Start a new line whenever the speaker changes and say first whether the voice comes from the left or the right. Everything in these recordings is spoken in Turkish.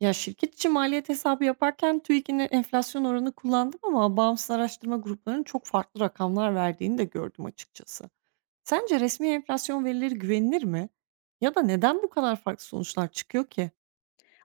right: Ya, şirket için maliyet hesabı yaparken TÜİK'in enflasyon oranı kullandım ama bağımsız araştırma gruplarının çok farklı rakamlar verdiğini de gördüm açıkçası. Sence resmi enflasyon verileri güvenilir mi? Ya da neden bu kadar farklı sonuçlar çıkıyor ki?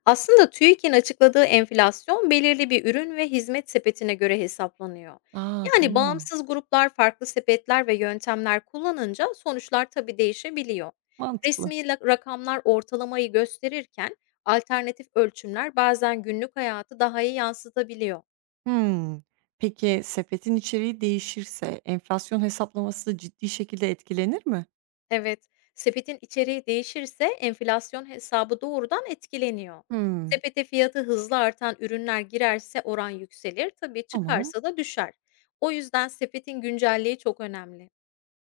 left: Aslında TÜİK'in açıkladığı enflasyon belirli bir ürün ve hizmet sepetine göre hesaplanıyor.
right: Aa,
left: Yani
right: tamam.
left: bağımsız gruplar farklı sepetler ve yöntemler kullanınca sonuçlar tabii değişebiliyor.
right: Mantıklı.
left: Resmi rakamlar ortalamayı gösterirken alternatif ölçümler bazen günlük hayatı daha iyi yansıtabiliyor.
right: Hmm. Peki sepetin içeriği değişirse enflasyon hesaplaması da ciddi şekilde etkilenir mi?
left: Evet, sepetin içeriği değişirse enflasyon hesabı doğrudan etkileniyor.
right: Hmm.
left: Sepete fiyatı hızlı artan ürünler girerse oran yükselir, tabii
right: Tamam.
left: çıkarsa da düşer. O yüzden sepetin güncelliği çok önemli.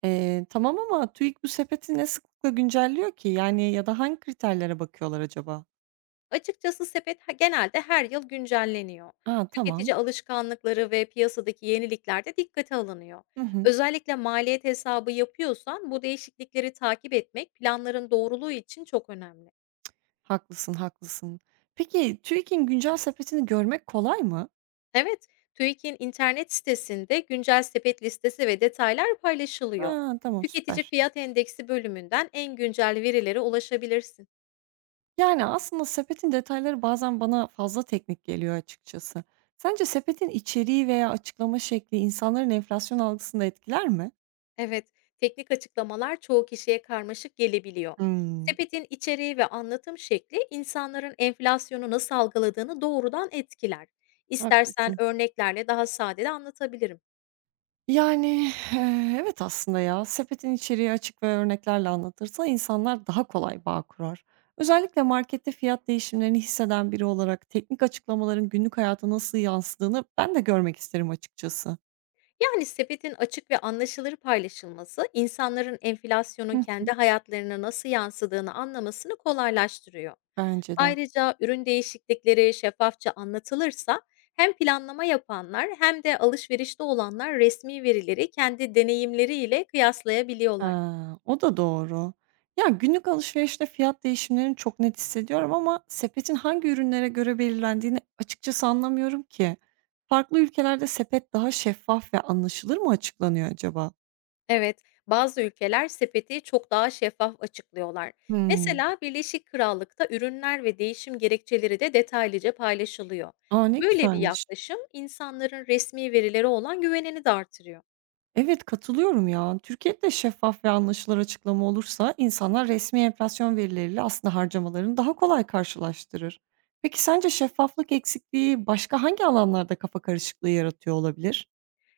right: Tamam ama TÜİK bu sepeti ne sıklıkla güncelliyor ki? Yani ya da hangi kriterlere bakıyorlar acaba?
left: Açıkçası sepet genelde her yıl güncelleniyor.
right: A, tamam.
left: Tüketici alışkanlıkları ve piyasadaki yenilikler de dikkate alınıyor.
right: Hı hı.
left: Özellikle maliyet hesabı yapıyorsan bu değişiklikleri takip etmek planların doğruluğu için çok önemli.
right: Haklısın, haklısın. Peki, TÜİK'in güncel sepetini görmek kolay mı?
left: Evet, TÜİK'in internet sitesinde güncel sepet listesi ve detaylar paylaşılıyor.
right: Ha, tamam,
left: Tüketici
right: süper.
left: Fiyat Endeksi bölümünden en güncel verilere ulaşabilirsin.
right: Yani, aslında sepetin detayları bazen bana fazla teknik geliyor açıkçası. Sence sepetin içeriği veya açıklama şekli insanların enflasyon algısını da etkiler mi?
left: Evet, teknik açıklamalar çoğu kişiye karmaşık gelebiliyor.
right: Hımm,
left: Sepetin içeriği ve anlatım şekli insanların enflasyonu nasıl algıladığını doğrudan etkiler.
right: haklısın.
left: İstersen örneklerle daha sade de anlatabilirim.
right: Yani, evet aslında ya. Sepetin içeriği açık ve örneklerle anlatırsa insanlar daha kolay bağ kurar. Özellikle markette fiyat değişimlerini hisseden biri olarak teknik açıklamaların günlük hayata nasıl yansıdığını ben de görmek isterim açıkçası.
left: Yani sepetin açık ve anlaşılır paylaşılması, insanların
right: Hı
left: enflasyonun
right: hı.
left: kendi hayatlarına nasıl yansıdığını anlamasını kolaylaştırıyor.
right: Bence de.
left: Ayrıca ürün değişiklikleri şeffafça anlatılırsa hem planlama yapanlar hem de alışverişte olanlar resmi verileri kendi deneyimleriyle kıyaslayabiliyorlar.
right: Ha, o da doğru. Ya, günlük alışverişte fiyat değişimlerini çok net hissediyorum ama sepetin hangi ürünlere göre belirlendiğini açıkçası anlamıyorum ki. Farklı ülkelerde sepet daha şeffaf ve anlaşılır mı açıklanıyor acaba?
left: Evet, bazı ülkeler sepeti çok daha şeffaf açıklıyorlar.
right: Hıı.
left: Mesela Birleşik Krallık'ta ürünler ve değişim gerekçeleri de detaylıca paylaşılıyor.
right: A, ne
left: Böyle bir
right: güzelmiş.
left: yaklaşım insanların resmi verilere olan güvenini de artırıyor.
right: Evet, katılıyorum ya. Türkiye'de şeffaf ve anlaşılır açıklama olursa insanlar resmi enflasyon verileriyle aslında harcamalarını daha kolay karşılaştırır. Peki sence şeffaflık eksikliği başka hangi alanlarda kafa karışıklığı yaratıyor olabilir?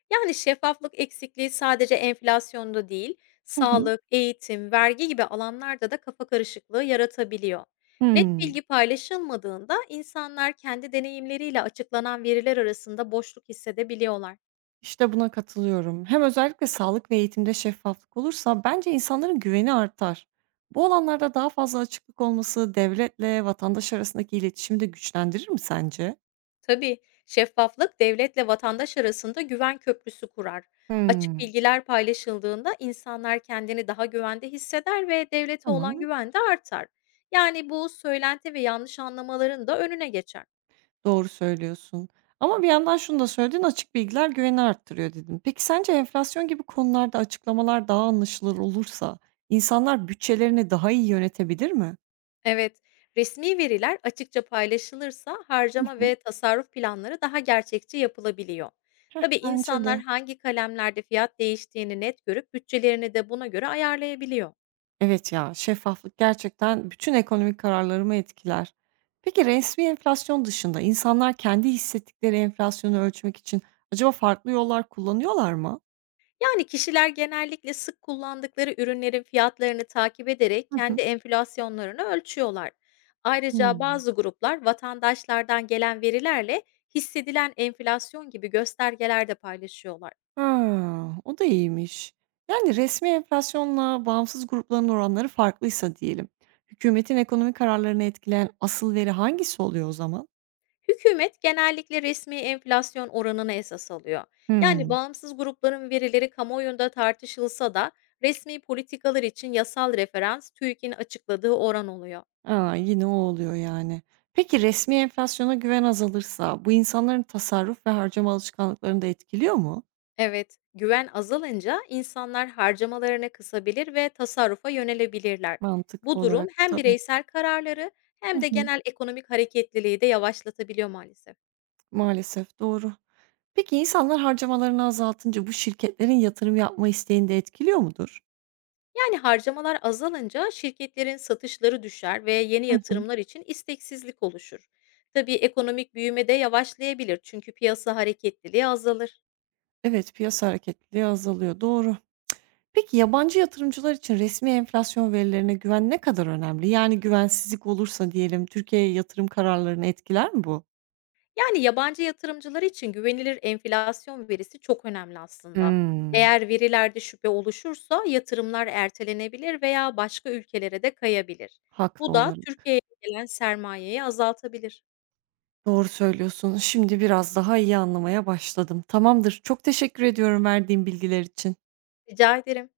left: Yani şeffaflık eksikliği sadece enflasyonda değil,
right: Hı hı.
left: sağlık, eğitim, vergi gibi alanlarda da kafa karışıklığı yaratabiliyor. Net
right: Hımm,
left: bilgi paylaşılmadığında insanlar kendi deneyimleriyle açıklanan veriler arasında boşluk hissedebiliyorlar.
right: işte buna katılıyorum. Hem özellikle sağlık ve eğitimde şeffaflık olursa bence insanların güveni artar. Bu alanlarda daha fazla açıklık olması devletle vatandaş arasındaki iletişimi de güçlendirir mi sence?
left: Tabii, şeffaflık devletle vatandaş arasında güven köprüsü kurar. Açık
right: Hımm,
left: bilgiler paylaşıldığında insanlar kendini daha güvende hisseder ve devlete olan
right: tamam.
left: güven de artar. Yani bu söylenti ve yanlış anlamaların da önüne geçer.
right: Doğru söylüyorsun. Ama bir yandan şunu da söyledin, "Açık bilgiler güveni arttırıyor." dedin. Peki sence enflasyon gibi konularda açıklamalar daha anlaşılır olursa insanlar bütçelerini daha iyi yönetebilir mi?
left: Evet, resmi veriler açıkça paylaşılırsa
right: Hı
left: harcama
right: hı.
left: ve tasarruf planları daha gerçekçi yapılabiliyor.
right: Heh.
left: Tabii
right: Bence de.
left: insanlar hangi kalemlerde fiyat değiştiğini net görüp bütçelerini de buna göre ayarlayabiliyor.
right: Evet ya, şeffaflık gerçekten bütün ekonomik kararlarımı etkiler. Peki resmi enflasyon dışında insanlar kendi hissettikleri enflasyonu ölçmek için acaba farklı yollar kullanıyorlar mı?
left: Yani kişiler genellikle sık kullandıkları ürünlerin fiyatlarını takip ederek
right: Hı hı.
left: kendi enflasyonlarını ölçüyorlar.
right: Hıı.
left: Ayrıca bazı gruplar vatandaşlardan gelen verilerle hissedilen enflasyon gibi göstergeler de paylaşıyorlar.
right: Ha, o da iyiymiş. Yani resmi enflasyonla bağımsız grupların oranları farklıysa diyelim. Hükümetin ekonomik kararlarını etkileyen asıl veri hangisi oluyor o zaman?
left: Hükümet genellikle resmi enflasyon oranını esas alıyor. Yani
right: Hmm.
left: bağımsız grupların verileri kamuoyunda tartışılsa da resmi politikalar için yasal referans TÜİK'in açıkladığı oran oluyor.
right: Aa, yine o oluyor yani. Peki resmi enflasyona güven azalırsa bu insanların tasarruf ve harcama alışkanlıklarını da etkiliyor mu?
left: Evet, güven azalınca insanlar harcamalarını kısabilir ve tasarrufa yönelebilirler.
right: Mantıklı
left: Bu durum
right: olarak
left: hem
right: tabii.
left: bireysel kararları
right: Hı
left: hem de
right: hı,
left: genel ekonomik hareketliliği de yavaşlatabiliyor maalesef.
right: maalesef doğru. Peki insanlar harcamalarını azaltınca bu şirketlerin yatırım yapma isteğini de etkiliyor mudur?
left: Yani harcamalar azalınca şirketlerin satışları düşer ve yeni
right: Hı hı.
left: yatırımlar için isteksizlik oluşur. Tabii ekonomik büyüme de yavaşlayabilir çünkü piyasa hareketliliği azalır.
right: Evet, piyasa hareketliliği azalıyor. Doğru. Peki yabancı yatırımcılar için resmi enflasyon verilerine güven ne kadar önemli? Yani güvensizlik olursa diyelim Türkiye'ye yatırım kararlarını etkiler mi bu?
left: Yani, yabancı yatırımcılar için güvenilir enflasyon verisi çok önemli aslında.
right: Hmm.
left: Eğer verilerde şüphe oluşursa yatırımlar ertelenebilir veya başka ülkelere de kayabilir.
right: Haklı
left: Bu da
right: olarak.
left: Türkiye'ye gelen sermayeyi azaltabilir.
right: Doğru söylüyorsun. Şimdi biraz daha iyi anlamaya başladım. Tamamdır. Çok teşekkür ediyorum verdiğin bilgiler için.
left: Rica ederim.